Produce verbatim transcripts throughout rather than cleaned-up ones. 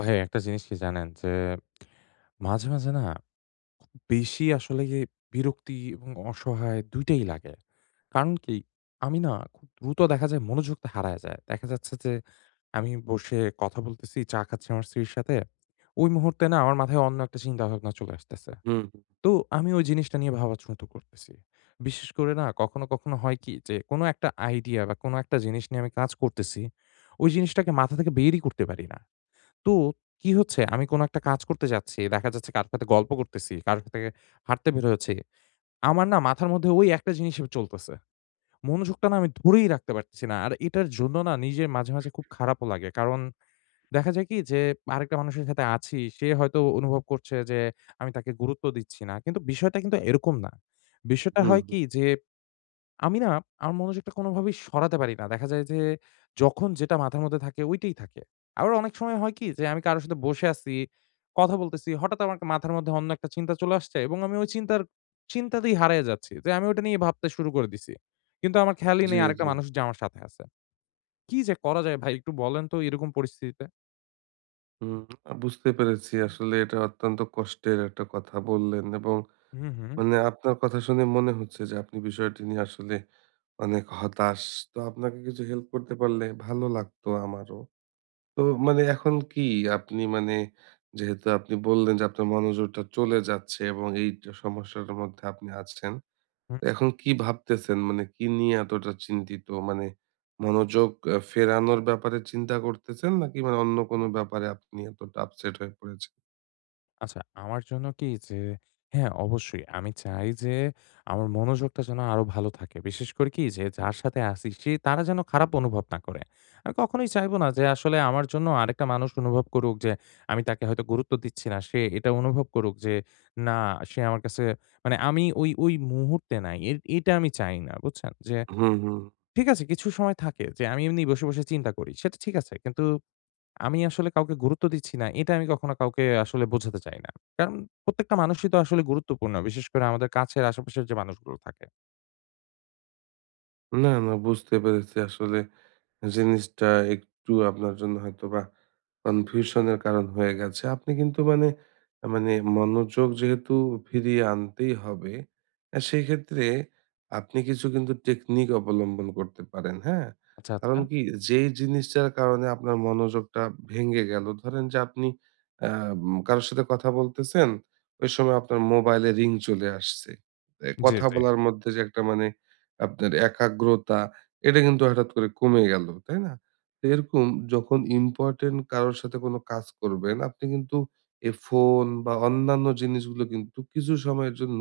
ভাই একটা জিনিস কি জানেন? যে মাঝে, মাঝে না বেশি আসলে গিয়ে বিরক্তি এবং অসহায় দুইটাই টাই লাগে। কারণ কি? আমি না খুব দ্রুত দেখা যায় মনোযোগটা হারায় যায়। দেখা যাচ্ছে যে আমি বসে কথা বলতেছি, চা খাচ্ছি আমার স্ত্রীর সাথে। ওই মুহূর্তে না আমার মাথায় অন্য একটা চিন্তাভাবনা চলে আসতেছে। হুম, তো আমি ওই জিনিসটা নিয়ে ভাবাচ্ছুত করতেছি। বিশেষ করে না কখনো, কখনো হয় কি? যে কোনো একটা আইডিয়া বা কোনো একটা জিনিস নিয়ে আমি কাজ করতেছি, ওই জিনিসটাকে মাথা থেকে বেরই করতে পারি না। তো কি হচ্ছে, আমি কোনো একটা কাজ করতে যাচ্ছি। দেখা যাচ্ছে কারো সাথে গল্প করতেছি, কারো সাথে হাঁটতে বের হচ্ছি। আমার না মাথার মধ্যে ওই একটা জিনিস চলতেছে। মনোযোগটা না আমি ধরেই রাখতে পারতেছি না। আর এটার জন্য না নিজের মাঝে, মাঝে খুব খারাপও লাগে। কারণ দেখা যায় কি যে আরেকটা মানুষের সাথে আছি, সে হয়তো অনুভব করছে যে আমি তাকে গুরুত্ব দিচ্ছি না। কিন্তু বিষয়টা কিন্তু এরকম না। বিষয়টা হুম, হয় হুম। কি যে আমি না আমার মনোযোগটা কোনোভাবেই সরাতে পারি না। দেখা যায় যে যখন যেটা মাথার মধ্যে থাকে ঐটাই থাকে। আবার অনেক সময় হয় কি যে আমি কারো সাথে বসে আছি, কথা বলতেছি। হঠাৎ আমার মাথার মধ্যে অন্য একটা চিন্তা চলে আসছে এবং আমি ওই চিন্তার চিন্তাতেই হারিয়ে যাচ্ছি। যে আমি ওটা নিয়ে ভাবতে শুরু করে দিছি। কিন্তু আমার খেয়ালই জি, নেই আরেকটা জি। মানুষ যে আমার সাথে আছে। কি যে করা যায় ভাই একটু বলেন তো এরকম পরিস্থিতিতে? হুম, আ বুঝতে পেরেছি। আসলে এটা অত্যন্ত কষ্টের একটা কথা বললেন এবং হু, মানে আপনার কথা শুনে মনে হচ্ছে যে আপনি বিষয়টি নিয়ে আসলে অনেক হতাশ। তো আপনাকে কিছু হেল্প করতে পারলে ভালো লাগতো আমারও। তো মানে এখন কি আপনি মানে যেহেতু আপনি বললেন যে আপনার মনোযোগটা চলে যাচ্ছে এবং এই সমস্যাটার মধ্যে আপনি আছেন। হু। এখন কি ভাবতেছেন? মানে কি নিয়ে এতটা চিন্তিত? মানে মনোযোগ আ ফেরানোর ব্যাপারে চিন্তা করতেছেন নাকি মানে অন্য কোনো ব্যাপারে আপনি এতটা আপসেট হয়ে পড়েছেন? আচ্ছা, আমার জন্য কি যে হ্যাঁ, অবশ্যই আমি চাই যে আমার মনোযোগটা যেন আরো ভালো থাকে। বিশেষ করে কি যে যার সাথে আছি সে তারা যেন খারাপ অনুভব না করে। আমি কখনোই চাইবো না যে আসলে আমার জন্য আরেকটা মানুষ অনুভব করুক যে আমি তাকে হয়তো গুরুত্ব দিচ্ছি না। সে এটা অনুভব করুক যে না সে আমার কাছে মানে আমি ওই, ওই মুহূর্তে নাই। এ এটা আমি চাই না, বুঝছেন? যে হুম, হুম। ঠিক আছে কিছু সময় থাকে যে আমি এমনি বসে, বসে চিন্তা করি। সেটা ঠিক আছে। কিন্তু আমি আসলে কাউকে গুরুত্ব দিচ্ছি না, এটা আমি কখনো কাউকে আসলে বোঝাতে চাই না। কারণ প্রত্যেকটা মানুষই তো আসলে গুরুত্বপূর্ণ। বিশেষ করে আমাদের কাছের আশেপাশের যে মানুষগুলো থাকে। না, না বুঝতে পেরেছি আসলে জিনিসটা একটু আপনার জন্য হয়তোবা কনফিউশনের কারণ হয়ে গেছে। আপনি কিন্তু মানে, মানে মনোযোগ যেহেতু ফিরিয়ে আনতেই হবে, অ্যা সেক্ষেত্রে আপনি কিছু কিন্তু টেকনিক অবলম্বন করতে পারেন, হ্যাঁ? আচ্ছা, আচ্ছা। কারণ কি যেই জিনিসটার কারণে আপনার মনোযোগটা ভেঙে গেল, ধরেন যে আপনি অ্যা কারো সাথে কথা বলতেছেন, ওই সময় আপনার মোবাইলে রিং চলে আসছে। এ জি, কথা জি। বলার মধ্যে যে একটা মানে আপনার একাগ্রতা এটা কিন্তু হঠাৎ করে কমে গেল, তাই না? তো এরকম যখন ইম্পোর্টেন্ট কারোর সাথে কোন কাজ করবেন, আপনি কিন্তু এই ফোন বা অন্যান্য জিনিসগুলো কিন্তু কিছু সময়ের জন্য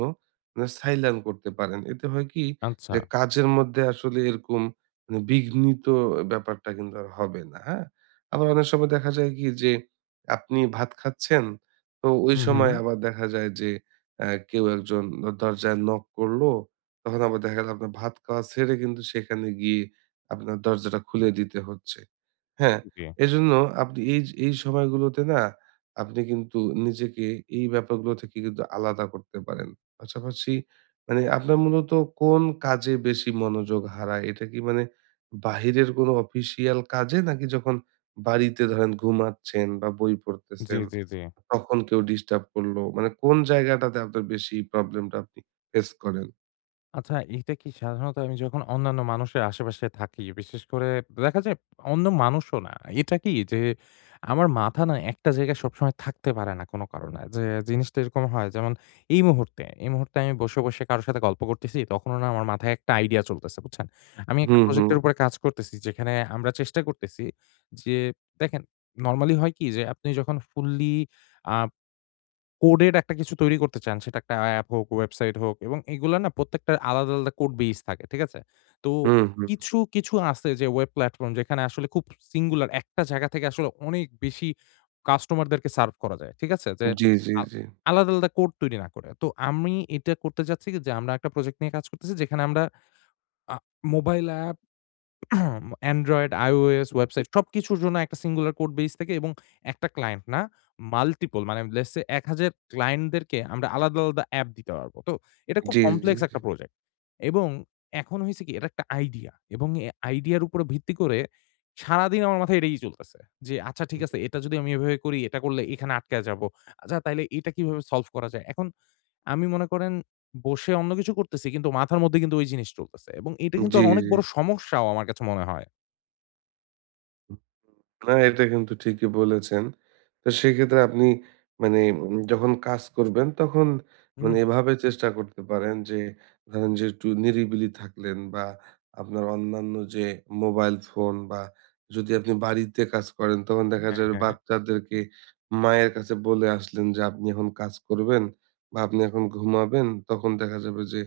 মানে সাইলেন্ট করতে পারেন। এতে হয় কি আচ্ছা। যে কাজের মধ্যে আসলে এরকম মানে বিঘ্নিত ব্যাপারটা কিন্তু আর হবে না, হ্যাঁ? আবার অনেক সময় দেখা যায় কি যে আপনি ভাত খাচ্ছেন, তো ওই হুম, হুম। সময় আবার দেখা যায় যে অ্যা কেউ একজন দরজায় নক করলো তখন আবার দেখা গেল আপনার ভাত খাওয়া ছেড়ে কিন্তু সেখানে গিয়ে আপনার দরজাটা খুলে দিতে হচ্ছে। হ্যাঁ? হুম। এজন্য আপনি এই য এই সময়গুলোতে না আপনি কিন্তু নিজেকে এই ব্যাপারগুলো থেকে কিন্তু আলাদা করতে পারেন। পাশাপাশি মানে আপনার মূলত কোন কাজে বেশি মনোযোগ হারায়? এটা কি মানে বাহিরের কোনো অফিসিয়াল কাজে নাকি যখন বাড়িতে ধরেন ঘুমাচ্ছেন বা বই জি, জি, পড়তেছেন, জি, জি। তখন কেউ ডিস্টার্ব করলো? মানে কোন জায়গাটাতে আপনার বেশি প্রবলেমটা আপনি ফেস করেন? আচ্ছা এইটা কি সাধারণত আমি যখন অন্যান্য মানুষের আশেপাশে থাকি, বিশেষ করে দেখা যায় অন্য মানুষও না। এটা কি যে আমার মাথা না একটা জায়গায় সবসময় থাকতে পারে না কোনো কারণে। যে জিনিসটা এরকম হয় যেমন এই মুহূর্তে, এই মুহূর্তে আমি বসে, বসে কারো সাথে গল্প করতেছি তখনও না আমার মাথায় একটা আইডিয়া চলতেছে, বুঝছেন? আমি একটা হুম, হুম। প্রজেক্টের উপরে কাজ করতেছি যেখানে আমরা চেষ্টা করতেছি যে দেখেন নরমালি হয় কি যে আপনি যখন ফুললি আ কোডের একটা কিছু তৈরি করতে চান, সেটা একটা অ্যাপ হোক, ওয়েবসাইট হোক এবং এগুলা না প্রত্যেকটার আলাদা, আলাদা কোড বেইস থাকে। ঠিক আছে? তো হুম, হুম। কিছু, কিছু আছে যে ওয়েব প্ল্যাটফর্ম যেখানে আসলে খুব সিঙ্গুলার একটা জায়গা থেকে আসলে অনেক বেশি কাস্টমারদেরকে সার্ভ করা যায়। ঠিক আছে? যে জি, জি, আ জি। আলাদা, আলাদা কোড তৈরি না করে। তো আমি এটা করতে চাচ্ছি কি যে আমরা একটা প্রজেক্ট নিয়ে কাজ করতেছি যেখানে আমরা আ mobile app Android, iOS, website সবকিছুর জন্য একটা সিঙ্গুলার কোড বেইস থেকে এবং একটা ক্লায়েন্ট না মাল্টিপল মানে লেটস সে এক হাজার ক্লায়েন্টদেরকে আমরা আলাদা, আলাদা অ্যাপ দিতে পারবো। তো এটা খুব জি, জি, কমপ্লেক্স জি। একটা প্রজেক্ট এবং এখন হইছে কি এটা একটা আইডিয়া এবং এ আইডিয়ার উপরে ভিত্তি করে সারাদিন আমার মাথায় এটাই চলতেছে। যে আচ্ছা ঠিক আছে এটা যদি আমি এভাবে করি, এটা করলে এখানে আটকায় যাবো। আচ্ছা তাইলে এটা কিভাবে সলভ করা যায়? এখন আমি মনে করেন বসে অন্য কিছু করতেছি কিন্তু মাথার মধ্যে কিন্তু ওই জিনিস চলতেছে এবং এটা কিন্তু জি, আর অনেক জি। বড় সমস্যাও আমার কাছে মনে হয়। না, এটা কিন্তু ঠিকই বলেছেন। তো সেক্ষেত্রে আপনি মানে উম যখন কাজ করবেন তখন মানে হুম, এভাবে চেষ্টা করতে পারেন যে ধরেন যে একটু নিরিবিলি থাকলেন বা আপনার অন্যান্য যে মোবাইল ফোন বা যদি আপনি বাড়িতে কাজ করেন তখন দেখা যাবে হ্যাঁ। বাচ্চাদেরকে মায়ের কাছে বলে আসলেন যে আপনি এখন কাজ করবেন বা আপনি এখন ঘুমাবেন। তখন দেখা যাবে যে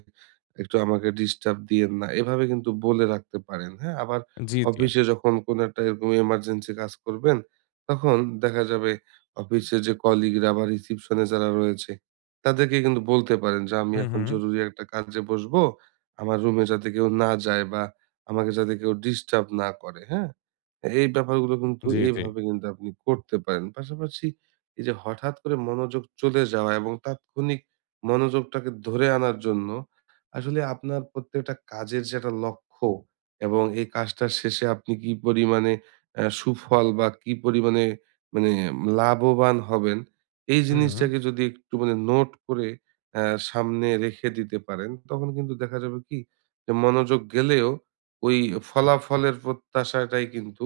একটু আমাকে ডিস্টার্ব দিয়েন না। এভাবে কিন্তু বলে রাখতে পারেন, হ্যাঁ? আবার জি, জি। অফিসে যখন কোনো একটা এরকম এমার্জেন্সি কাজ করবেন, তখন দেখা যাবে অফিসে যে কলিগরা বা রিসিপশনে যারা রয়েছে, তাদেরকে কিন্তু বলতে পারেন যে, "আমি হুম, এখন হুম। জরুরি একটা কাজে বসবো। আমার রুমে যাতে কেউ না যায় বা আমাকে যাতে কেউ ডিস্টার্ব না করে।" হ্যাঁ? এই ব্যাপারগুলো কিন্তু জি, জি। এইভাবে কিন্তু আপনি করতে পারেন। পাশাপাশি এই যে হঠাৎ করে মনোযোগ চলে যাওয়া এবং তাৎক্ষণিক মনোযোগটাকে ধরে আনার জন্য আসলে আপনার প্রত্যেকটা কাজের যে একটা লক্ষ্য এবং এই কাজটার শেষে আপনি কি পরিমাণে আ সুফল বা কি পরিমাণে মানে লাভবান হবেন, এই হুম, হুম। জিনিসটাকে যদি একটু মানে নোট করে আ সামনে রেখে দিতে পারেন, তখন কিন্তু দেখা যাবে কি যে মনোযোগ গেলেও ওই ফলাফলের প্রত্যাশাটাই কিন্তু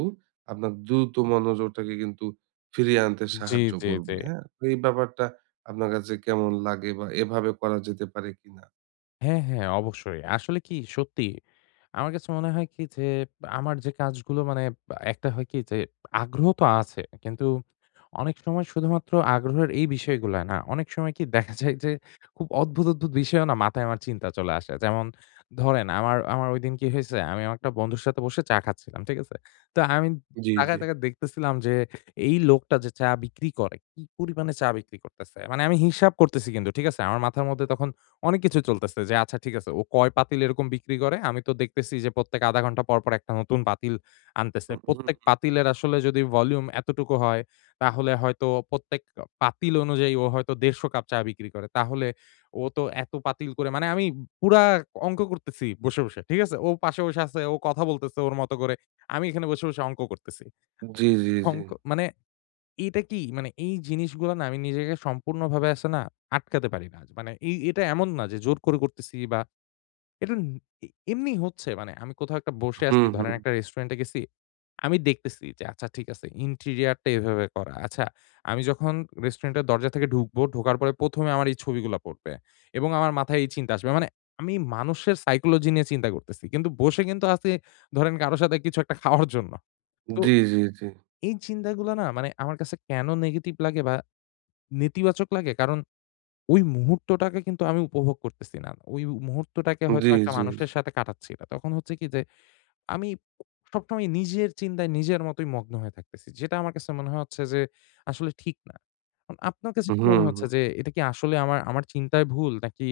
আপনার দ্রুত মনোযোগটাকে কিন্তু ফিরিয়ে আনতে জি, সাহায্য জি, জি। করবে, হ্যাঁ? তো এই ব্যাপারটা আপনার কাছে কেমন লাগে বা এভাবে করা যেতে পারে কিনা? হ্যাঁ, হ্যাঁ, অবশ্যই। আসলে কি সত্যি আমার কাছে মনে হয় কি যে, আমার যে কাজগুলো মানে একটা হয় কি যে আগ্রহ তো আছে। কিন্তু অনেক সময় শুধুমাত্র আগ্রহের এই বিষয়গুলা না। অনেক সময় কি দেখা যায় যে খুব অদ্ভুত, অদ্ভুত বিষয়ও না মাথায় আমার চিন্তা চলে আসে। যেমন ধরেন আমার, আমার ওইদিন কি হয়েছে? আমি আমার একটা বন্ধুর সাথে বসে চা খাচ্ছিলাম। ঠিক আছে? তো আমি জি, তাকায়, জি। তাকায় দেখতেছিলাম যে এই লোকটা যে চা বিক্রি করে, কি পরিমাণে চা বিক্রি করতেছে। মানে আমি হিসাব করতেছি কিন্তু। ঠিক আছে? আমার মাথার মধ্যে তখন অনেক কিছু চলতেছে যে আচ্ছা ঠিক আছে ও কয় পাতিল এরকম বিক্রি করে। আমি তো দেখতেছি যে প্রত্যেক আধা ঘন্টা পর, পর একটা নতুন পাতিল আনতেছে। হুম, হুম। প্রত্যেক পাতিলের আসলে যদি ভলিউম এতটুকু হয় তাহলে হয়তো প্রত্যেক পাতিল অনুযায়ী ও হয়তো একশ পঞ্চাশ কাপ চা বিক্রি করে। তাহলে ও তো এত পাতিল করে মানে আমি পুরা অঙ্ক করতেছি বসে, বসে। ঠিক আছে? ও পাশে বসে আছে, ও কথা বলতেছে ওর মতো করে। আমি এখানে বসে, বসে অঙ্ক করতেছি। জি, জি, জি। অঙ্ক মানে এটা কি মানে এই জিনিসগুলা না আমি নিজেকে সম্পূর্ণভাবে আছে না আটকাতে পারি না। মানে এই এটা এমন না যে জোর করে করতেছি বা এটা ন এ এমনি হচ্ছে। মানে আমি কোথাও একটা বসে আছি, হুম, ধরেন হুম। একটা রেস্টুরেন্টে গেছি। আমি দেখতেছি যে আচ্ছা ঠিক আছে ইন্টেরিয়রটা এভাবে করা। আচ্ছা আমি যখন রেস্টুরেন্টের দরজা থেকে ঢুকবো, ঢোকার পরে প্রথম এ আমার এই ছবিগুলা পড়বে এবং আমার মাথায় এই চিন্তা আসবে। মানে আমি মানুষের সাইকোলজি নিয়ে চিন্তা করতেছি। কিন্তু বসে কিন্তু আছি ধরেন কারো সাথে কিছু একটা খাওয়ার জন্য। তো জি, জি, জি। এই চিন্তাগুলা না মানে আমার কাছে কেন নেগেটিভ লাগে বা নেতিবাচক লাগে কারণ ওই মুহূর্তটাকে কিন্তু আমি উপভোগ করতেছি না। ওই মুহূর্তটাকে হয়তো জি, একটা জি, মানুষের জি। সাথে কাটাচ্ছি না। তখন হচ্ছে কি যে আমি সবসময় নিজের চিন্তায় নিজের মতোই মগ্ন হয়ে থাকতেছি। যেটা আমার কাছে মনে হচ্ছে যে আসলে ঠিক না। এখন আপনার কাছে হুম, কি মনে হুম। হচ্ছে যে এটা কি আসলে আমার আমার চিন্তায় ভুল নাকি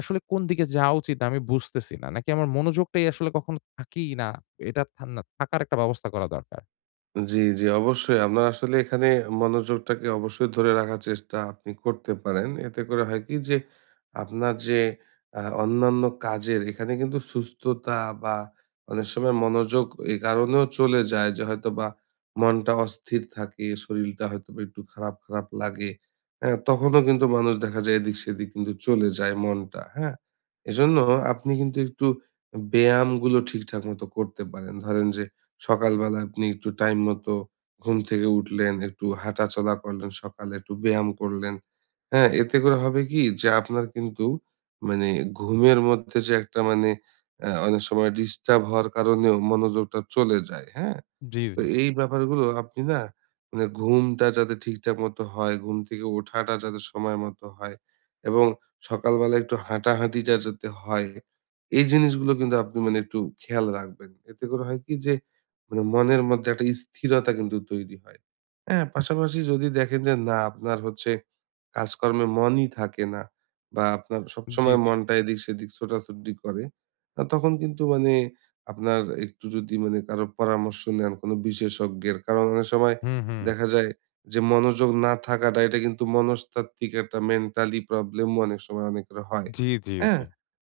আসলে কোন দিকে যাওয়া উচিত আমি বুঝতেছি না। নাকি আমার মনোযোগটাই আসলে কখনো থাকেই না। এটা থা না থাকার একটা ব্যবস্থা করা দরকার। জি, জি, অবশ্যই আপনার আসলে এখানে মনোযোগটাকে অবশ্যই ধরে রাখার চেষ্টা আপনি করতে পারেন। এতে করে হয় কি যে আপনার যে আ অন্যান্য কাজের এখানে কিন্তু সুস্থতা বা অনেক সময় মনোযোগ এই কারণেও চলে যায় যে হয়তোবা মনটা অস্থির থাকে, শরীরটা হয়তোবা একটু খারাপ, খারাপ লাগে। হ্যাঁ? তখনও কিন্তু মানুষ দেখা যায় এদিক সেদিক কিন্তু চলে যায় মনটা, হ্যাঁ? এজন্য আপনি কিন্তু একটু ব্যায়ামগুলো ঠিকঠাক মতো করতে পারেন। ধরেন যে সকালবেলা আপনি একটু টাইম মতো ঘুম থেকে উঠলেন, একটু হাঁটাচলা করলেন সকালে, একটু ব্যায়াম করলেন। হ্যাঁ? এতে করে হবে কি যে আপনার কিন্তু মানে ঘুমের মধ্যে যে একটা মানে অ্যা অনেক সময় ডিস্টার্ব হওয়ার কারণেও মনোযোগটা চলে যায়। হ্যাঁ? জি, তো জি। এই ব্যাপারগুলো আপনি না মানে ঘুমটা যাতে ঠিকঠাক মতো হয়, ঘুম থেকে ওঠাটা যাতে সময় মতো হয় এবং সকালবেলা একটু হাঁটাহাঁটিটা যাতে হয়, এই জিনিসগুলো কিন্তু আপনি মানে একটু খেয়াল রাখবেন। এতে করে হয় কি যে মানে মনের মধ্যে একটা স্থিরতা কিন্তু তৈরি হয়। হ্যাঁ? পাশাপাশি যদি দেখেন যে না আপনার হচ্ছে কাজকর্মে মনই থাকে না বা আপনার জি, সবসময় জি। মনটা এদিক সেদিক ছোটাছুটি করে, আ তখন কিন্তু মানে আপনার একটু যদি মানে কারো পরামর্শ নেন কোনো বিশেষজ্ঞের, কারণ অনেক সময় হুম, হুম। দেখা যায় যে মনোযোগ না থাকাটা এটা কিন্তু মনস্তাত্ত্বিক একটা মেন্টালি প্রবলেমও অনেক সময় অনেকের হয়। জি, জি, জি। হ্যাঁ?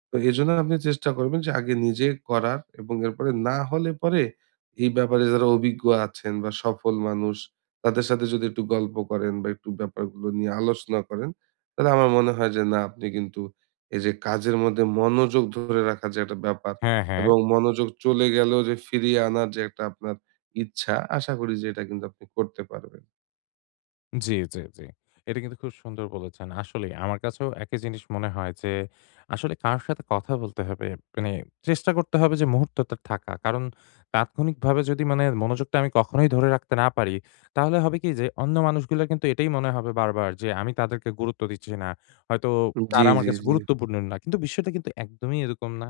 তো এজন্য আপনি চেষ্টা করবেন যে আগে নিজে করার এবং এরপরে না হলে পরে এই ব্যাপারে যারা অভিজ্ঞ আছেন বা সফল মানুষ তাদের সাথে যদি একটু গল্প করেন বা একটু ব্যাপারগুলো নিয়ে আলোচনা করেন, তাহলে আমার মনে হয় যে না আপনি কিন্তু এই যে কাজের মধ্যে মনোযোগ ধরে রাখার যে একটা ব্যাপার হ্যাঁ, হ্যাঁ। এবং মনোযোগ চলে গেলেও যে ফিরিয়ে আনার যে একটা আপনার ইচ্ছা, আশা করি যে এটা কিন্তু আপনি করতে পারবেন। জি, জি, জি। এটা কিন্তু খুব সুন্দর বলেছেন। আসলেই আমার কাছেও একই জিনিস মনে হয় যে, আসলে কার সাথে কথা বলতে হবে, মানে চেষ্টা করতে হবে যে মুহূর্তটা থাকা। কারণ তাৎক্ষণিকভাবে যদি মানে মনোযোগটা আমি কখনোই ধরে রাখতে না পারি, তাহলে হবে কি যে অন্য মানুষগুলার কিন্তু এটাই মনে হবে বারবার যে আমি তাদেরকে গুরুত্ব দিচ্ছি না। হয়তো জি, তারা আমার জি, কাছে জি। গুরুত্বপূর্ণ না। কিন্তু বিষয়টা কিন্তু একদমই এরকম না।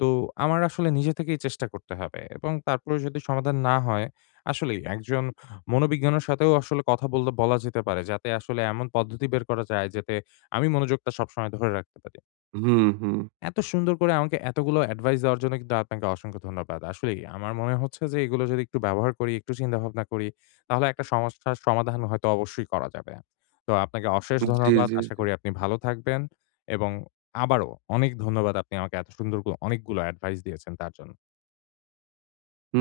তো আমার আসলে নিজে থেকেই চেষ্টা করতে হবে এবং তারপরেও যদি সমাধান না হয়, আসলেই একজন মনোবিজ্ঞানের সাথেও আসলে কথা বলতে বলা যেতে পারে। যাতে আসলে এমন পদ্ধতি বের করা যায় যাতে আমি মনোযোগটা সবসময় ধরে রাখতে পারি। হুম, হুম। এত সুন্দর করে আমাকে এতগুলো অ্যাডভাইস দেওয়ার জন্য কিন্তু আপনাকে অসংখ্য ধন্যবাদ। আসলেই আমার মনে হচ্ছে যে এগুলো যদি একটু ব্যবহার করি, একটু চিন্তাভাবনা করি তাহলে একটা সমস্যার সমাধান হয়তো অবশ্যই করা যাবে। তো আপনাকে অশেষ জি, ধন্যবাদ। জি, আশা জি। করি আপনি ভালো থাকবেন এবং আবারও অনেক ধন্যবাদ আপনি আমাকে এত সুন্দর গ অনেকগুলো অ্যাডভাইস দিয়েছেন তার জন্য।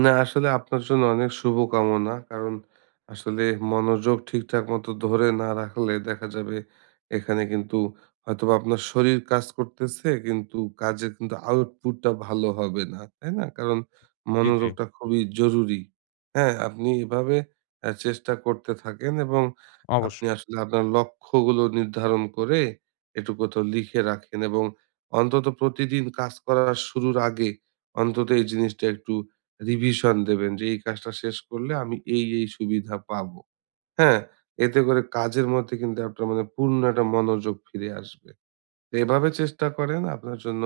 না আসলে আপনার জন্য অনেক শুভকামনা। কারণ আসলে মনোযোগ ঠিকঠাক মতো ধরে না রাখলে দেখা যাবে এখানে কিন্তু হয়তোবা আপনার শরীর কাজ করতেছে কিন্তু কাজের কিন্তু আউটপুটটা ভালো হবে না। তাই না? কারণ জি, জি। মনোযোগটা খুবই জরুরি। হ্যাঁ? আপনি এভাবে আ চেষ্টা করতে থাকেন এবং আপনি অবশ্যই। আসলে আপনার লক্ষ্যগুলো নির্ধারণ করে একটু কোথাও লিখে রাখেন এবং অন্তত প্রতিদিন কাজ করার শুরুর আগে অন্তত এই জিনিসটা একটু রিভিশন দেবেন যে এই কাজটা শেষ করলে আমি এই, এই সুবিধা পাবো। হ্যাঁ? এতে করে কাজের মধ্যে কিন্তু আপনার মানে পূর্ণ একটা মনোযোগ ফিরে আসবে। তো এভাবে চেষ্টা করেন। আপনার জন্য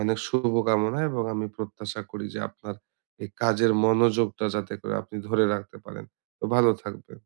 অনেক শুভকামনা এবং আমি প্রত্যাশা করি যে আপনার এই কাজের মনোযোগটা যাতে করে আপনি ধরে রাখতে পারেন। তো ভালো থাকবেন।